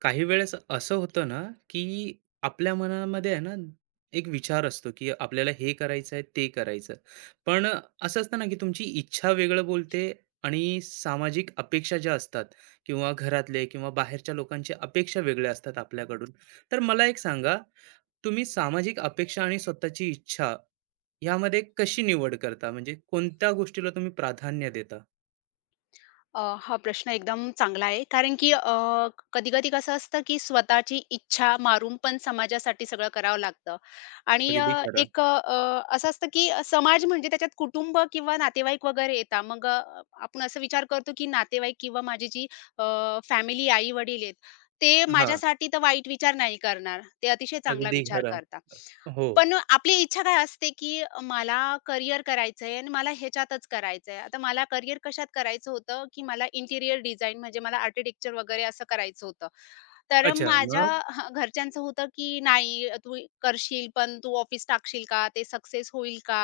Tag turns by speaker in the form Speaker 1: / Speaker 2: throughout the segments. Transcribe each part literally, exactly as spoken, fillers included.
Speaker 1: काही वेळेस असं होतं ना, की आपल्या मनामध्ये आहे ना, एक विचार असतो, की आपल्याला हे करायचं आहे, ते करायचं आहे. पण अ, असं असतं ना, की तुमची इच्छा वेगळं बोलते आणि सामाजिक अपेक्षा ज्या असतात किंवा घरातले किंवा बाहेरच्या लोकांच्या अपेक्षा वेगळ्या असतात आपल्याकडून. तर मला एक सांगा, तुम्ही सामाजिक अपेक्षा आणि स्वतःची इच्छा यामध्ये कशी निवड करता? म्हणजे कोणत्या गोष्टीला तुम्ही प्राधान्य देता?
Speaker 2: अ, हा प्रश्न एकदम चांगला आहे. कारण की अ, कधी-कधी कसं असतं, की स्वतःची इच्छा मारून पण समाजासाठी सगळं करावं लागतं आणि अ,
Speaker 1: अगदी खरं.
Speaker 2: एक अ, असं असतं, की समाज म्हणजे त्याच्यात कुटुंब किंवा नातेवाईक वगैरे येतात. मग अ, आपण असं विचार करतो, की नातेवाईक किंवा माझी जी अ, फॅमिली, आई-वडील आहेत, ते
Speaker 1: हां,
Speaker 2: माझ्यासाठी तर वाईट विचार नाही करणार. ते अतिशय चांगला
Speaker 1: अगदी
Speaker 2: विचार
Speaker 1: खरं.
Speaker 2: करतात.
Speaker 1: हो.
Speaker 2: पण आपली इच्छा काय असते, की मला करियर करायचंय आणि मला ह्याच्यातच करायचंय. आता मला करियर कशात करायचं होतं, की मला इंटिरियर डिझाइन म्हणजे मला आर्किटेक्चर वगैरे असं करायचं होतं. तर
Speaker 1: अच्छा,
Speaker 2: माझ्या
Speaker 1: मग?
Speaker 2: हां, घरच्यांचं होतं की "नाही, तू करशील, पण तू ऑफिस टाकशील का? ते सक्सेस होईल का?"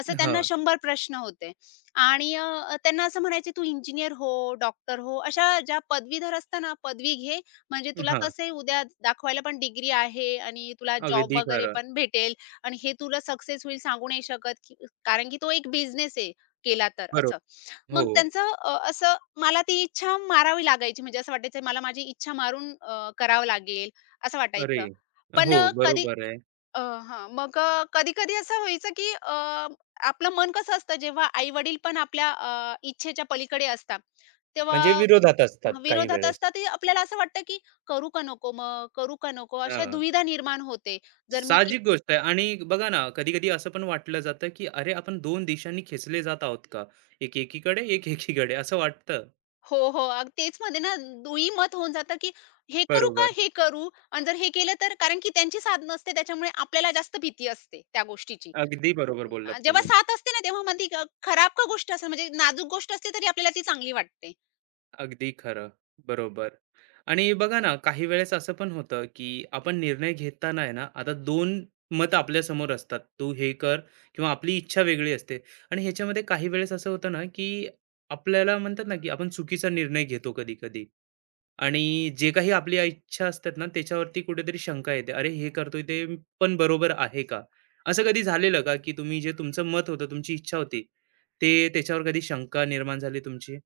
Speaker 2: असं त्यांना
Speaker 1: हां,
Speaker 2: शंभर प्रश्न होते. आणि अ, त्यांना असं म्हणायचे, "तू इंजिनिअर हो, डॉक्टर हो, अशा ज्या पदवीधर असतात ना, पदवी घे, म्हणजे तुला
Speaker 1: हां.
Speaker 2: कसं आहे उद्या दाखवायला पण डिग्री आहे आणि तुला जॉब
Speaker 1: अगदी
Speaker 2: वगैरे
Speaker 1: खरं.
Speaker 2: पण भेटेल आणि हे तुला सक्सेस होईल सांगू नाही शकत, की कारण की तो एक बिझनेस आहे केला तर,"
Speaker 1: बरोबर.
Speaker 2: असं.
Speaker 1: हो.
Speaker 2: मग त्यांचं अ, असं मला ती इच्छा मारावी लागायची. म्हणजे असं वाटायचं मला माझी इच्छा मारून अ, करावं लागेल, असं
Speaker 1: अरे!
Speaker 2: वाटायचं. पण
Speaker 1: हो,
Speaker 2: अ, कधी
Speaker 1: बरोबर आहे.
Speaker 2: अ, हां. मग कधी-कधी असं व्हायचं, की अ, आपलं मन कसं असतं जेव्हा आई-वडील पण आपल्या अ, इच्छेच्या पलीकडे असतात,
Speaker 1: म्हणजे
Speaker 2: तेव्हा
Speaker 1: विरोधात असतात काही
Speaker 2: विरोधात
Speaker 1: वेळेस.
Speaker 2: असतात. ते आपल्याला असं वाटतं, की करू का नको मग? करू का नको? अशा
Speaker 1: हां.
Speaker 2: दुविधा निर्माण होते. जर मी
Speaker 1: साहजिक गोष्ट आहे आणि बघा ना, कधी-कधी असं पण वाटलं जातं, की अरे, आपण दोन दिशांनी खेचले जात आहोत का? एक एकीकडे, एक एकीकडे असं वाटतं.
Speaker 2: हो, हो. अग तेच म्हणते ना, दुईमत होऊन जातं, की हे करू का?
Speaker 1: बरोबर.
Speaker 2: हे करू आणि जर हे केलं तर कारण की त्यांची साथ नसते त्याच्यामुळे आपल्याला जास्त भीती असते त्या गोष्टीची.
Speaker 1: अगदी बरोबर
Speaker 2: अ,
Speaker 1: बोललात
Speaker 2: जेव्हा
Speaker 1: तुम्ही.
Speaker 2: साथ असते ना, तेव्हा मग ती ग- खराब का गोष्ट असेल म्हणजे नाजूक गोष्ट असते तरी आपल्याला ती चांगली वाटते.
Speaker 1: अगदी खरं. बरोबर. आणि बघा ना, काही वेळेस असं पण होतं, की आपण निर्णय घेताना आहे ना, आता दोन मत आपल्या समोर असतात, तू हे कर किंवा आपली इच्छा वेगळी असते आणि ह्याच्यामध्ये काही वेळेस असं होतं ना, की आपल्याला म्हणतात ना, की आपण चुकीचा निर्णय घेतो कधी कधी आणि जे काही आपली इच्छा असतात ना, त्याच्यावरती कुठेतरी शंका येते, अरे हे करतोय ते पण बरोबर आहे का? असं कधी झालेलं का, की तुम्ही जे तुमचं मत होतं, तुमची इच्छा होती, ते त्याच्यावर कधी शंका निर्माण झाली तुमची?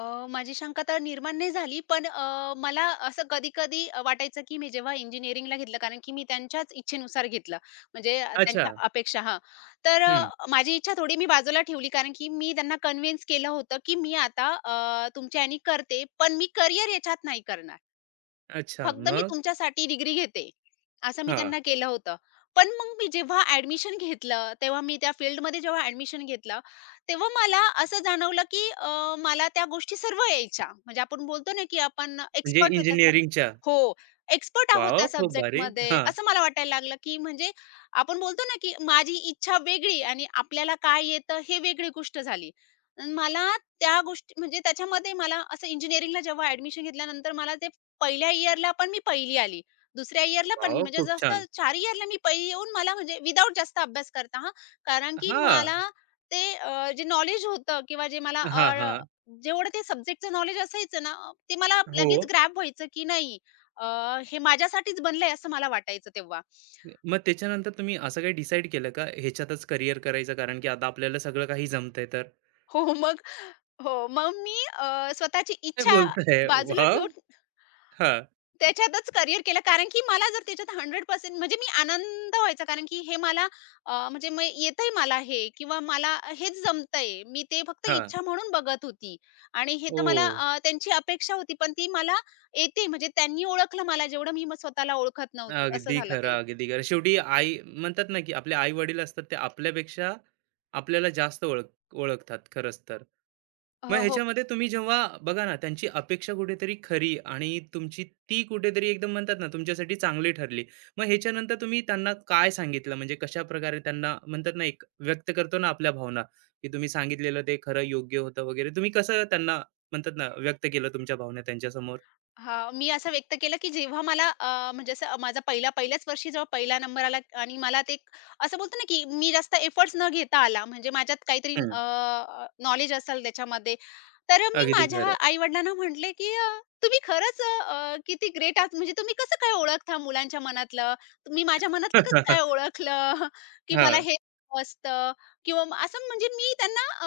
Speaker 2: अ, माझी शंका तर निर्माण नाही झाली, पण अ, मला असं कधी-कधी वाटायचं, की मी जेव्हा इंजिनिअरिंगला घेतलं, कारण की मी त्यांच्याच इच्छेनुसार घेतलं. म्हणजे अ,
Speaker 1: अच्छा.
Speaker 2: त्यांच्या अपेक्षा हां. तर
Speaker 1: हम्म.
Speaker 2: अ, माझी इच्छा थोडी मी बाजूला ठेवली, कारण की मी त्यांना कन्विन्स केलं होतं, की मी आता अ, तुमच्या ह्यानी करते, पण मी करियर याच्यात नाही करणार.
Speaker 1: अच्छा,
Speaker 2: फक्त मी
Speaker 1: मग?
Speaker 2: तुमच्यासाठी डिग्री घेते, असं मी त्यांना केलं होतं. पण मग मी जेव्हा ॲडमिशन घेतलं, तेव्हा मी त्या फील्डमध्ये जेव्हा ॲडमिशन घेतलं, तेव्हा मला असं जाणवलं, की अ, मला त्या गोष्टी सर्व यायच्या. म्हणजे आपण बोलतो ना, की आपण
Speaker 1: म्हणजे
Speaker 2: एक्सपर्ट होत्या सब
Speaker 1: इंजिनिअरिंगच्या.
Speaker 2: हो, एक्सपर्ट आहोत
Speaker 1: वाव,
Speaker 2: त्या
Speaker 1: खूप भारी.
Speaker 2: सब्जेक्टमध्ये,
Speaker 1: हां.
Speaker 2: असं मला वाटायला लागलं, की म्हणजे आपण बोलतो ना, की माझी इच्छा वेगळी आणि आपल्याला काय येतं हे वेगळी गोष्ट झाली. अन् मला त्या गोष्टी म्हणजे त्याच्यामध्ये मला असं इंजिनिअरिंगला जेव्हा ॲडमिशन घेतल्यानंतर मला ते पहिल्या इयरला पण मी पहिली आली. दुसऱ्या इयरला पण मी
Speaker 1: वॉव!
Speaker 2: म्हणजे
Speaker 1: खूप छान.
Speaker 2: जसं चार इयरला मी पहिली येऊन मला म्हणजे विदाऊट जास्त अभ्यास करता हां. कारण की
Speaker 1: हां.
Speaker 2: मला ते अ, जे नॉलेज होतं किंवा जे मला
Speaker 1: हां,
Speaker 2: अ,
Speaker 1: हां.
Speaker 2: जेवढं ते सब्जेक्टचं नॉलेज असायचं ना, ते मला
Speaker 1: हो.
Speaker 2: लगेच ग्रॅब व्हायचं की नाही अ, हे माझ्यासाठीच बनलंय असं मला वाटायचं तेव्हा.
Speaker 1: मग त्याच्यानंतर तुम्ही असं काही डिसाईड केलं का, ह्याच्यातच करियर करायचं, कारण की आता आपल्याला सगळं काही जमतंय तर?
Speaker 2: हो, मग हो, मग मी अ, स्वतःची
Speaker 1: काय
Speaker 2: इच्छा
Speaker 1: बोलताय?
Speaker 2: बाजूला
Speaker 1: वॉव!
Speaker 2: ठेवून
Speaker 1: हां,
Speaker 2: त्याच्यातच करियर केलं. कारण की मला जर त्याच्यात शंभर टक्के म्हणजे मी आनंद व्हायचा. कारण की हे मला अ, म्हणजे म येतंय मला हे किंवा मला हेच जमतंय. मी ते फक्त
Speaker 1: हां.
Speaker 2: इच्छा म्हणून बघत होती आणि हे तर मला
Speaker 1: ओह!
Speaker 2: अ, त्यांची अपेक्षा होती, पण ती मला येते म्हणजे त्यांनी ओळखलं मला जेवढं मी म स्वतःला ओळखत नव्हती, असं
Speaker 1: अगदी
Speaker 2: झालं
Speaker 1: खरं,
Speaker 2: ते.
Speaker 1: अगदी खरं. शेवटी आई म्हणतात ना, की आपले आई-वडील असतात, ते आपल्यापेक्षा आपल्याला जास्त ओळख ओळखतात खरंच तर.
Speaker 2: अ,
Speaker 1: मग
Speaker 2: हो.
Speaker 1: ह्याच्यामध्ये तुम्ही जेव्हा बघा ना, त्यांची अपेक्षा कुठेतरी खरी आणि तुमची ती कुठेतरी एकदम म्हणतात ना, तुमच्यासाठी चांगली ठरली. मग ह्याच्यानंतर तुम्ही त्यांना काय सांगितलं? म्हणजे कशाप्रकारे त्यांना म्हणतात ना, एक व्यक्त करतो ना आपल्या भावना, की तुम्ही सांगितलेलं ते खरं योग्य होतं वगैरे. तुम्ही कसं त्यांना म्हणतात ना, व्यक्त केलं तुमच्या भावना त्यांच्यासमोर?
Speaker 2: हां, मी असं व्यक्त केलं, की जेव्हा मला अ, म्हणजे असं माझा पहिला पहिल्याच वर्षी जेव्हा पहिला नंबर आला आणि मला ते एक असं बोलतो ना, की मी जास्त एफर्ट्स न घेता आला. म्हणजे माझ्यात काहीतरी
Speaker 1: हं.
Speaker 2: अ, नॉलेज असेल त्याच्यामध्ये तर मी
Speaker 1: अगदी
Speaker 2: माझ्या
Speaker 1: खरं.
Speaker 2: आई-वडिलांना म्हटले, की "अ, तुम्ही खरंच अ, किती ग्रेट आहात. म्हणजे तुम्ही कसं काय ओळखता मुलांच्या मनातलं? मी माझ्या मनातलं कसं काय ओळखलं, की मला
Speaker 1: हां,
Speaker 2: हे असतं?" किंवा म- असं म्हणजे मी त्यांना अ,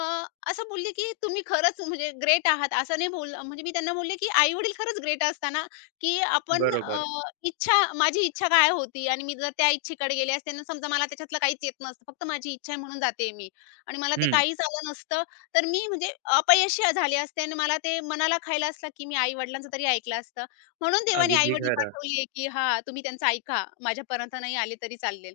Speaker 2: असं बोलले, की "तुम्ही खरंच म्हणजे ग्रेट आहात." असं नाही बोललं. म्हणजे मी त्यांना बोलले, की "आई-वडील खरंच ग्रेट असताना, की आपण
Speaker 1: बरोबर.
Speaker 2: अ, इच्छा माझी इच्छा काय होती आणि मी जर त्या इच्छेकडे गेले असते ना, समजा मला त्याच्यातलं काहीच येत नसतं. फक्त माझी इच्छा आहे म्हणून जाते मी आणि मला ते
Speaker 1: हं,
Speaker 2: काहीच आलं नसतं तर मी म्हणजे अपयशी झाले असते आणि मला ते मनाला खायला असला, की मी आई-वडिलांचं तरी ऐकलं असतं. म्हणून देवाने
Speaker 1: अगदी
Speaker 2: आई-वडील
Speaker 1: खरं.
Speaker 2: पाठवले, की हां, तुम्ही त्यांचं ऐका. माझ्यापर्यंत नाही आले तरी चालेल.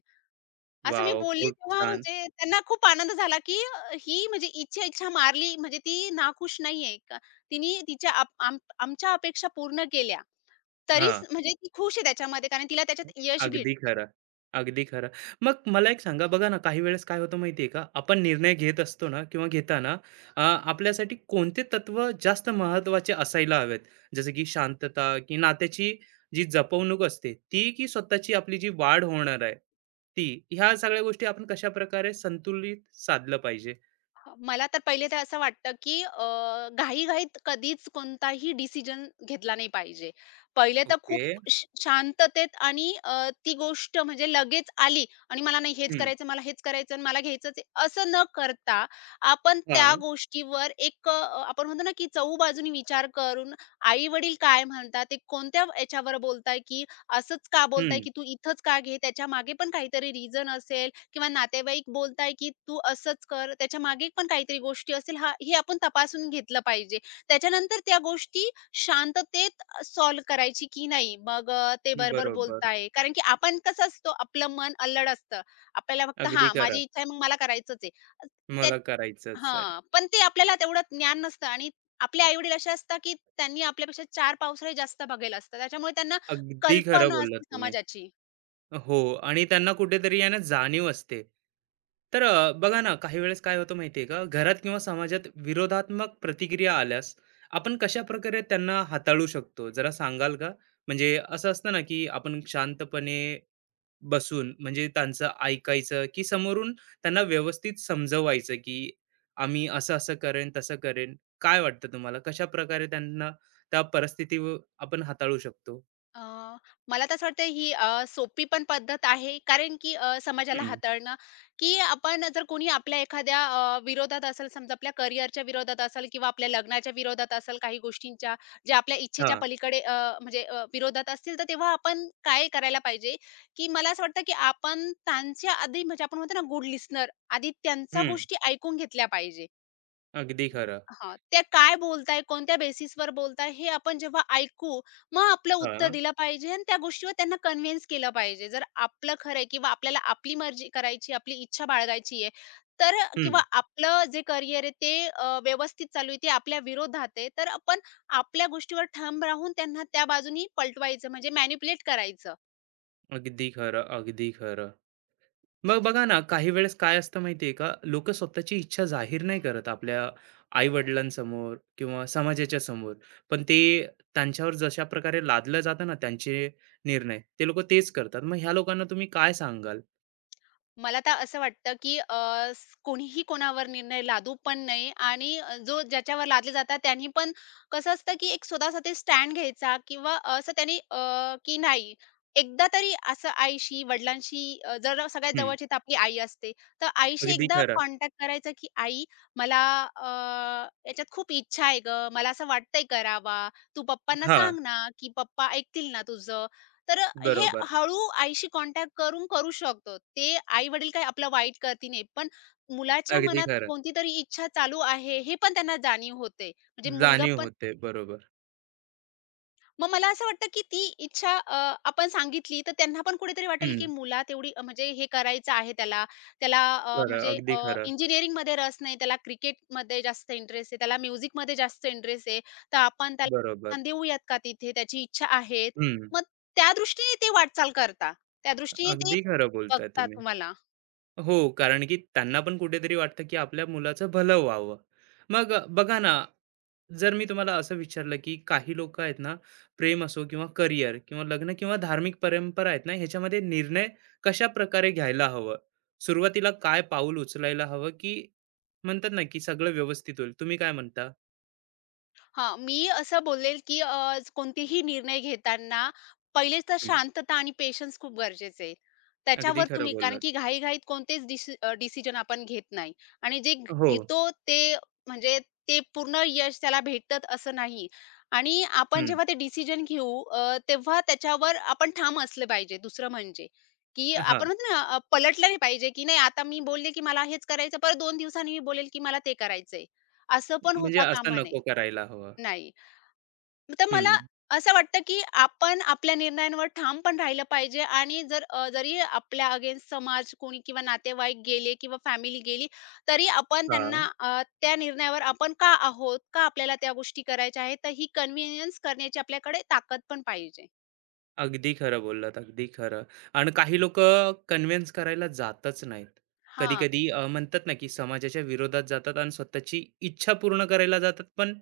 Speaker 2: असं मी
Speaker 1: वॉव!
Speaker 2: बोलली
Speaker 1: खूप
Speaker 2: तेव्हा
Speaker 1: छान.
Speaker 2: म्हणजे त्यांना खूप आनंद झाला, की अ, ही म्हणजे हिची इच्छा मारली म्हणजे ती नाखुश नाहीये. का तिने तिच्या आप आम आमच्या अपेक्षा पूर्ण केल्या. तरीच
Speaker 1: हां.
Speaker 2: म्हणजे ती खुश आहे त्याच्यामध्ये कारण तिला त्याच्यात यश
Speaker 1: अगदी
Speaker 2: भेटतंय.
Speaker 1: खरं. अगदी खरं. मग मला एक सांगा बघा ना, काही वेळेस काय होतं माहिती का, आपण निर्णय घेत असतो ना किंवा घेताना, अ, आपल्यासाठी कोणते तत्व जास्त महत्त्वाचे असायला हवेत? जसं की शांतता, की नात्याची जी जपवणूक असते ती, की स्वतःची आपली जी वाढ होणार आहे ती? ह्या सगळ्या गोष्टी आपण कशाप्रकारे संतुलित साधलं पाहिजे?
Speaker 2: मला तर पहिले तर असं वाटतं, की अ, घाईघाईत कधीच कोणताही डिसिजन घेतला नाही पाहिजे. पहिले तर
Speaker 1: ओके.
Speaker 2: खूप श शांततेत आणि अ, ती गोष्ट म्हणजे लगेच आली आणि मला नाही हेच
Speaker 1: हं.
Speaker 2: करायचं, मला हेच करायचं आणि मला घ्यायचंच आहे, असं न करता आपण त्या
Speaker 1: हां.
Speaker 2: गोष्टीवर एक अ, आपण म्हणतो ना, की चहूबाजूनी विचार करून आई-वडील काय म्हणतात, ते कोणत्या याच्यावर बोलताय, की असंच का बोलताय,
Speaker 1: हं.
Speaker 2: की तू इथंच का घे? त्याच्यामागे पण काहीतरी रिझन असेल किंवा नातेवाईक बोलताय, की "तू असंच कर." त्याच्यामागे पण काहीतरी गोष्टी असेल हां, हे आपण तपासून घेतलं पाहिजे. त्याच्यानंतर त्या गोष्टी शांततेत अ, सॉल्व्ह करायची की नाही. मग अ, ते बरोबर
Speaker 1: बरोबर.
Speaker 2: बोलताय. कारण की आपण कसं असतो, आपलं मन अल्लड असतं. आपल्याला फक्त
Speaker 1: अगदी
Speaker 2: हां,
Speaker 1: खरं.
Speaker 2: माझी इच्छा आहे मग मला करायचंच आहे. अ, त्यात
Speaker 1: मला करायचंच आहे.
Speaker 2: पण ते आपल्याला तेवढं ज्ञान नसतं आणि आपले आई-वडील असे असतात, की त्यांनी आपल्यापेक्षा चार पावसाळे जास्त बघेल असतं. त्याच्यामुळे त्यांना
Speaker 1: अगदी खरं
Speaker 2: कल्पना
Speaker 1: बोललात
Speaker 2: असते
Speaker 1: तुम्ही.
Speaker 2: समाजाची.
Speaker 1: हो, आणि त्यांना कुठेतरी आहे ना जाणीव असते. तर अ, बघा ना, काही वेळेस काय होतं माहिती का, घरात किंवा समाजात विरोधात्मक प्रतिक्रिया आल्यास आपण कशाप्रकारे त्यांना हाताळू शकतो, जरा सांगाल का? म्हणजे असं असतं ना, की आपण शांतपणे बसून म्हणजे त्यांचं ऐकायचं, की समोरून त्यांना व्यवस्थित समजवायचं, की आम्ही असं-असं करेन, तसं करेन. काय वाटतं तुम्हाला, कशाप्रकारे त्यांना त्या परिस्थितीवर आपण हाताळू शकतो?
Speaker 2: अ, मला तर असं वाटतं ही अ, सोपी पण पद्धत आहे. कारण की अ, समाजाला
Speaker 1: हं.
Speaker 2: हाताळणं, की आपण जर कोणी आपल्या एखाद्या अ, विरोधात असेल, समजा आपल्या करिअरच्या विरोधात असेल किंवा आपल्या लग्नाच्या विरोधात असेल, काही गोष्टींच्या ज्या आपल्या इच्छेच्या
Speaker 1: हां.
Speaker 2: पलीकडे अ, म्हणजे अ, विरोधात असतील, तर तेव्हा आपण काय करायला पाहिजे, की मला असं वाटतं की आपण त्यांच्या आधी म्हणजे आपण म्हणतो ना गुड लिसनर, आधी त्यांच्या
Speaker 1: हं.
Speaker 2: गोष्टी ऐकून घेतल्या पाहिजे.
Speaker 1: अगदी खरं.
Speaker 2: हां, त्या काय बोलताय, कोणत्या बेसिसवर बोलताय, हे आपण जेव्हा ऐकू, मग आपलं उत्तर
Speaker 1: हां.
Speaker 2: दिलं पाहिजे आणि त्या गोष्टीवर त्यांना कन्व्हिन्स केलं पाहिजे. जर आपलं खरं आहे किंवा आपल्याला आपली मर्जी करायची, आपली इच्छा बाळगायची आहे, तर
Speaker 1: हं.
Speaker 2: किंवा आपलं जे करिअर आहे ते अ, व्यवस्थित चालू आहे, ते आपल्या विरोधात आहे, तर आपण आपल्या गोष्टीवर ठाम राहून त्यांना त्या बाजूनी पलटवायचं म्हणजे मॅनिप्युलेट करायचं.
Speaker 1: अगदी खरं, अगदी खरं. मग बघा ना, काही वेळेस काय असतं माहिती आहे का, लोकं स्वतःची इच्छा जाहीर नाही करत आपल्या आई-वडिलांसमोर किंवा समाजाच्या समोर. पण ते त्यांच्यावर जशा प्रकारे लादलं जातं ना, त्यांचे निर्णय, ते लोकं तेच करतात. मग ह्या लोकांना तुम्ही काय सांगाल?
Speaker 2: मला तर असं वाटतं, की अ, स कोणीही कोणावर निर्णय लादू पण नाही आणि अ, जो ज्याच्यावर लादले जातात त्यांनी पण कसं असतं, की एक स्वतःसाठी स्टँड घ्यायचा किंवा असं त्यांनी अ, की नाही एकदा तरी असं आईशी, वडिलांशी अ, जर सगळ्यात
Speaker 1: हं.
Speaker 2: जवळची तर आपली आई असते. तर आईशी
Speaker 1: अगदी
Speaker 2: एकदा
Speaker 1: खरं.
Speaker 2: कॉन्टॅक्ट करायचा, की "आई मला अ, याच्यात खूप इच्छा आहे गं. मला असं वाटतंय करावा. तू पप्पांना
Speaker 1: हां,
Speaker 2: सांग ना, की पप्पा ऐकतील ना तुझं?" तर हे
Speaker 1: बरोबर.
Speaker 2: हळू आईशी कॉन्टॅक्ट करून करू शकतो. ते आई-वडील काही आपलं वाईट करती नाही. पण मुलाच्या
Speaker 1: अगदी
Speaker 2: मनात
Speaker 1: खरं.
Speaker 2: कोणती तरी इच्छा चालू आहे, हे पण त्यांना जाणीव होते. म्हणजे मुलगा
Speaker 1: जाणीव होते. बरोबर.
Speaker 2: मग मला असं वाटतं, की ती इच्छा अ, आपण सांगितली, तर त्यांना पण कुठेतरी वाटेल, की
Speaker 1: हं.
Speaker 2: मुलात एवढी म्हणजे हे करायचं आहे त्याला. त्याला अ,
Speaker 1: खरं,
Speaker 2: म्हणजे
Speaker 1: अगदी
Speaker 2: अ,
Speaker 1: खरं.
Speaker 2: इंजिनिअरिंगमध्ये रस नाही, त्याला क्रिकेटमध्ये जास्त इंटरेस्ट आहे, त्याला म्युझिकमध्ये जास्त इंटरेस्ट आहे, तर आपण त्याला
Speaker 1: बरोबर.
Speaker 2: प्रोत्साहन देऊयात का तिथे? त्याची इच्छा आहे.
Speaker 1: हं.
Speaker 2: मग त्या दृष्टीने ते वाटचाल करता. त्या दृष्टीने ते
Speaker 1: अगदी खरं बोलताय
Speaker 2: बघतात
Speaker 1: तुम्ही.
Speaker 2: तुम्हाला.
Speaker 1: हो, कारण की त्यांना पण कुठेतरी वाटतं, की आपल्या मुलाचं भलं व्हावं. मग अ, बघा ना, जर मी तुम्हाला असं विचारलं, की काही लोकं आहेत ना, प्रेम असो किंवा करियर किंवा लग्न किंवा धार्मिक परंपरा आहेत ना, ह्याच्यामध्ये निर्णय कशाप्रकारे घ्यायला हवं? सुरुवातीला काय पाऊल उचलायला हवं, की म्हणतात ना, की सगळं व्यवस्थित होईल. तुम्ही काय म्हणता?
Speaker 2: हां, मी असं बोलेल, की अ, कोणतेही निर्णय घेताना पहिले तर
Speaker 1: हं.
Speaker 2: शांतता आणि पेशन्स खूप गरजेचं आहे.
Speaker 1: अगदी
Speaker 2: त्याच्यावर
Speaker 1: खरं
Speaker 2: तुम्ही कारण
Speaker 1: बोललात.
Speaker 2: की घाईघाईत कोणतेच डिसि अ, डिसिजन आपण घेत नाही आणि जे
Speaker 1: हो.
Speaker 2: घेतो ते म्हणजे ते पूर्ण यश त्याला भेटतं असं नाही आणि आपण
Speaker 1: हं.
Speaker 2: जेव्हा ते डिसिजन घेऊ अ, तेव्हा त्याच्यावर आपण ठाम असलं पाहिजे. दुसरं म्हणजे, की
Speaker 1: हां,
Speaker 2: आपण म्हणतो ना अ, पलटलं नाही पाहिजे, की नाही आता मी बोलले, की मला हेच करायचं परत दोन दिवसांनी मी बोलेल, की मला ते करायचंय. असं पण
Speaker 1: म्हणजे
Speaker 2: होता
Speaker 1: असं
Speaker 2: कामा नये.
Speaker 1: नको करायला हवं.
Speaker 2: नाही. तर मला
Speaker 1: हं.
Speaker 2: असं वाटतं, की आपण आपल्या निर्णयांवर ठाम पण राहिलं पाहिजे आणि जर अ, जरी आपल्या अगेन्स्ट समाज कोणी किंवा नातेवाईक गेले किंवा फॅमिली गेली, तरी आपण
Speaker 1: हां.
Speaker 2: त्यांना अ, त्या निर्णयावर आपण का आहोत? का आपल्याला त्या गोष्टी करायच्या आहेत? तर ही कन्व्हिनियन्स करण्याची आपल्याकडे ताकद पण पाहिजे.
Speaker 1: अगदी खरं बोललात, अगदी खरं. आणि काही लोकं कन्व्हिन्स करायला जातच नाहीत.
Speaker 2: हां.
Speaker 1: कधी-कधी अ, म्हणतात ना, की समाजाच्या विरोधात जातात आणि स्वतःची इच्छा पूर्ण करायला जातात, पण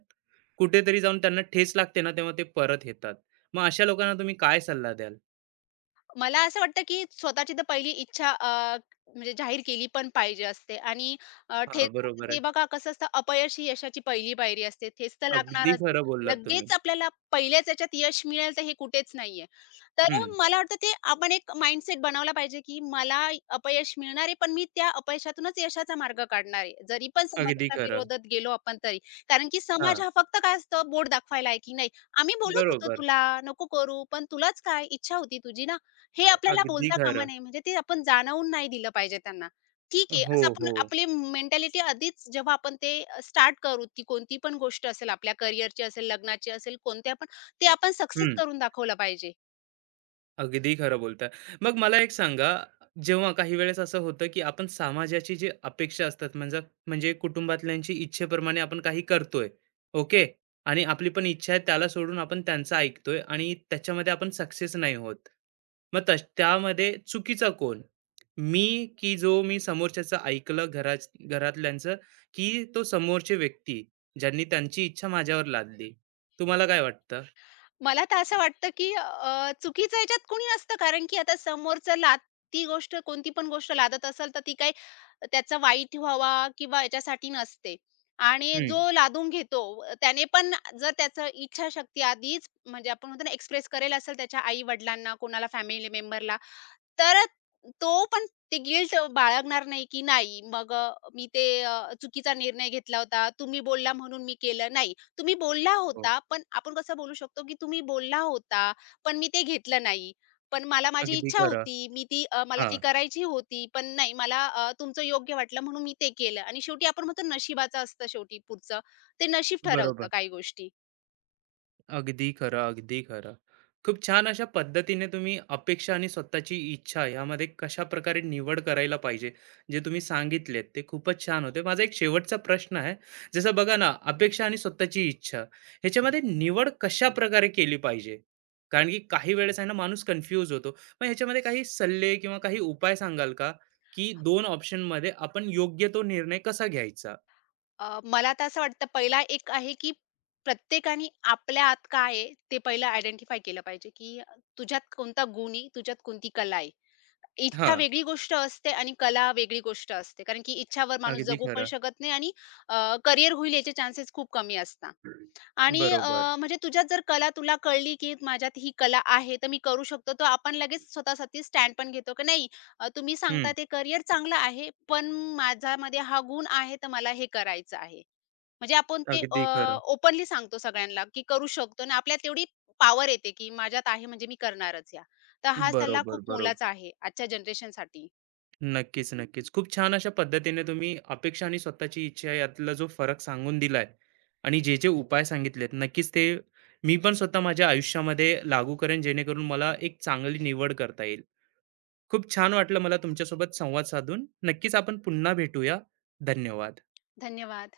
Speaker 1: कुठेतरी जाऊन त्यांना ठेच लागते ना, तेव्हा ते परत येतात. मग अशा लोकांना तुम्ही काय सल्ला द्याल?
Speaker 2: मला असं वाटतं, की स्वतःची तर पहिली इच्छा अ, म्हणजे जाहीर केली पण पाहिजे असते आणि अ,
Speaker 1: हां,
Speaker 2: ठेच
Speaker 1: बरोबर आहे.
Speaker 2: ते बघा कसं असतं अपयश ही यशाची पहिली पायरी असते. ठेच तर
Speaker 1: अगदी
Speaker 2: लागणारच.
Speaker 1: खरं बोललात तुम्ही.
Speaker 2: लगेच आपल्याला पहिल्याच याच्यात यश मिळेल तर हे कुठेच नाहीये. तर अ,
Speaker 1: हं,
Speaker 2: मला वाटतं ते आपण एक माइंडसेट बनवला पाहिजे, की मला अपयश मिळणार आहे, पण मी त्या अपयशातूनच यशाचा मार्ग काढणार आहे. जरी पण
Speaker 1: अगदी
Speaker 2: समाजाच्या
Speaker 1: खरं.
Speaker 2: विरोधात गेलो आपण तरी. कारण की समाज
Speaker 1: हां,
Speaker 2: हा फक्त काय असतं बोट दाखवायला आहे, की नाही. आम्ही बोलत होतो
Speaker 1: बरोबर.
Speaker 2: तुला, नको करू, पण तुलाच काय इच्छा होती तुझी ना. हे आपल्याला
Speaker 1: अगदी
Speaker 2: बोलता कामा
Speaker 1: खरं.
Speaker 2: नये. म्हणजे ते आपण जाणवून नाही दिलं पाहिजे त्यांना. ठीक आहे,
Speaker 1: हो,
Speaker 2: असं आपण
Speaker 1: हो.
Speaker 2: आपली मेंटॅलिटी आधीच जेव्हा आपण ते स्टार्ट करू, ती कोणती पण गोष्ट असेल, आपल्या करिअरची असेल, लग्नाची असेल, कोणत्या पण, ते आपण सक्सेस
Speaker 1: हं.
Speaker 2: करून दाखवलं पाहिजे.
Speaker 1: अगदी खरं बोलताय. मग मला एक सांगा, जेव्हा काही वेळेस असं होतं, की आपण समाजाची जी अपेक्षा असतात म्हणजे म्हणजे कुटुंबातल्यांची इच्छेप्रमाणे आपण काही करतोय, ओके? आणि आपली पण इच्छा आहे, त्याला सोडून आपण त्यांचं ऐकतोय आणि त्याच्यामध्ये आपण सक्सेस नाही होत. मग तश त्यामध्ये चुकीचा कोण? मी, की जो मी समोरच्याचं ऐकलं घरा घरातल्यांचं, की तो समोरची व्यक्ती ज्यांनी त्यांची इच्छा माझ्यावर लादली? तुम्हाला काय वाटतं?
Speaker 2: मला तर असं वाटतं, की अ, चुकीचं ह्याच्यात कुणी नसतं. कारण की आता समोरचं लाद ती गोष्ट कोणती पण गोष्ट लादत असेल, तर ती काही त्याचा वाईट व्हावा किंवा याच्यासाठी नसते. आणि
Speaker 1: हं.
Speaker 2: जो लादून घेतो अ, त्याने पण जर त्याचं इच्छाशक्ती आधीच म्हणजे आपण म्हणतो ना, एक्सप्रेस करेल असेल त्याच्या आई-वडिलांना, कोणाला फॅमिली मेंबरला, तर तो पण ते गिल्ट बाळगणार नाही, की नाही मग अ, मी ते अ, चुकीचा निर्णय घेतला होता. तुम्ही बोलला म्हणून मी केलं. नाही, तुम्ही बोलला
Speaker 1: हो.
Speaker 2: होता, पण आपण कसं बोलू शकतो, की तुम्ही बोलला होता, पण मी ते घेतलं नाही. पण मला माझी
Speaker 1: अगदी
Speaker 2: इच्छा
Speaker 1: खरं.
Speaker 2: होती. मी ती अ, मला ती
Speaker 1: हां.
Speaker 2: करायची होती. पण नाही मला अ, तुमचं योग्य वाटलं म्हणून मी ते केलं आणि शेवटी आपण म्हणतो नशिबाचं असतं शेवटी पुढचं. ते नशीब ठरवतं
Speaker 1: बरोबर.
Speaker 2: काही गोष्टी.
Speaker 1: अगदी खरं, अगदी खरं. खूप छान अशा पद्धतीने तुम्ही अपेक्षा आणि स्वतःची इच्छा यामध्ये कशा प्रकारे निवड करायला पाहिजे, जे तुम्ही सांगितलेत ते खूपच छान होते. माझा एक शेवटचा प्रश्न आहे. जसं बघा ना, अपेक्षा आणि स्वतःची इच्छा ह्याच्यामध्ये निवड कशाप्रकारे केली पाहिजे? कारण की काही वेळेस आहे ना माणूस कन्फ्यूज होतो. मग ह्याच्यामध्ये काही सल्ले किंवा काही उपाय सांगाल का, की दोन ऑप्शनमध्ये आपण योग्य तो निर्णय कसा घ्यायचा?
Speaker 2: अ, मला तर असं वाटतं पहिला एक आहे, की प्रत्येकाने आपल्या आत काय आहे ते पहिलं आयडेंटिफाय केलं पाहिजे, की तुझ्यात कोणता गुण आहे, तुझ्यात कोणती कला आहे. इच्छा
Speaker 1: हां,
Speaker 2: वेगळी गोष्ट असते आणि कला वेगळी गोष्ट असते. कारण की इच्छावर माणूस
Speaker 1: अगदी
Speaker 2: जगू पण
Speaker 1: खरं.
Speaker 2: शकत नाही आणि अ, करियर होईल याचे चान्सेस खूप कमी असतात. आणि अ,
Speaker 1: बरोबर.
Speaker 2: म्हणजे तुझ्यात जर कला तुला कळली, की माझ्यात ही कला आहे, तर मी करू शकतो. तर आपण लगेच स्वतःसाठी स्टँड पण घेतो, की नाही अ, तुम्ही सांगता
Speaker 1: हं.
Speaker 2: ते करियर चांगलं आहे, पण माझ्यामध्ये हा गुण आहे, तर मला हे करायचं आहे. म्हणजे आपण ते
Speaker 1: अगदी खरं.
Speaker 2: ओपनली सांगतो सगळ्यांना, की करू शकतो आणि आपल्यात तेवढी पॉवर येते, की माझ्यात आहे म्हणजे मी करणारच तर हा सल्ला
Speaker 1: बरोबर,
Speaker 2: खूप
Speaker 1: बरोबर.
Speaker 2: मोलाचा आहे आजच्या जनरेशनसाठी.
Speaker 1: नक्कीच, नक्कीच. खूप छान अशा पद्धतीने तुम्ही अपेक्षा आणि स्वतःची इच्छा यातला जो फरक सांगून दिलाय आणि जे जे उपाय सांगितलेत, नक्कीच ते मी पण स्वतः माझ्या आयुष्यामध्ये लागू करेन, जेणेकरून मला एक चांगली निवड करता येईल. खूप छान वाटलं मला तुमच्यासोबत संवाद साधून. नक्कीच आपण पुन्हा भेटूया. धन्यवाद.
Speaker 2: धन्यवाद.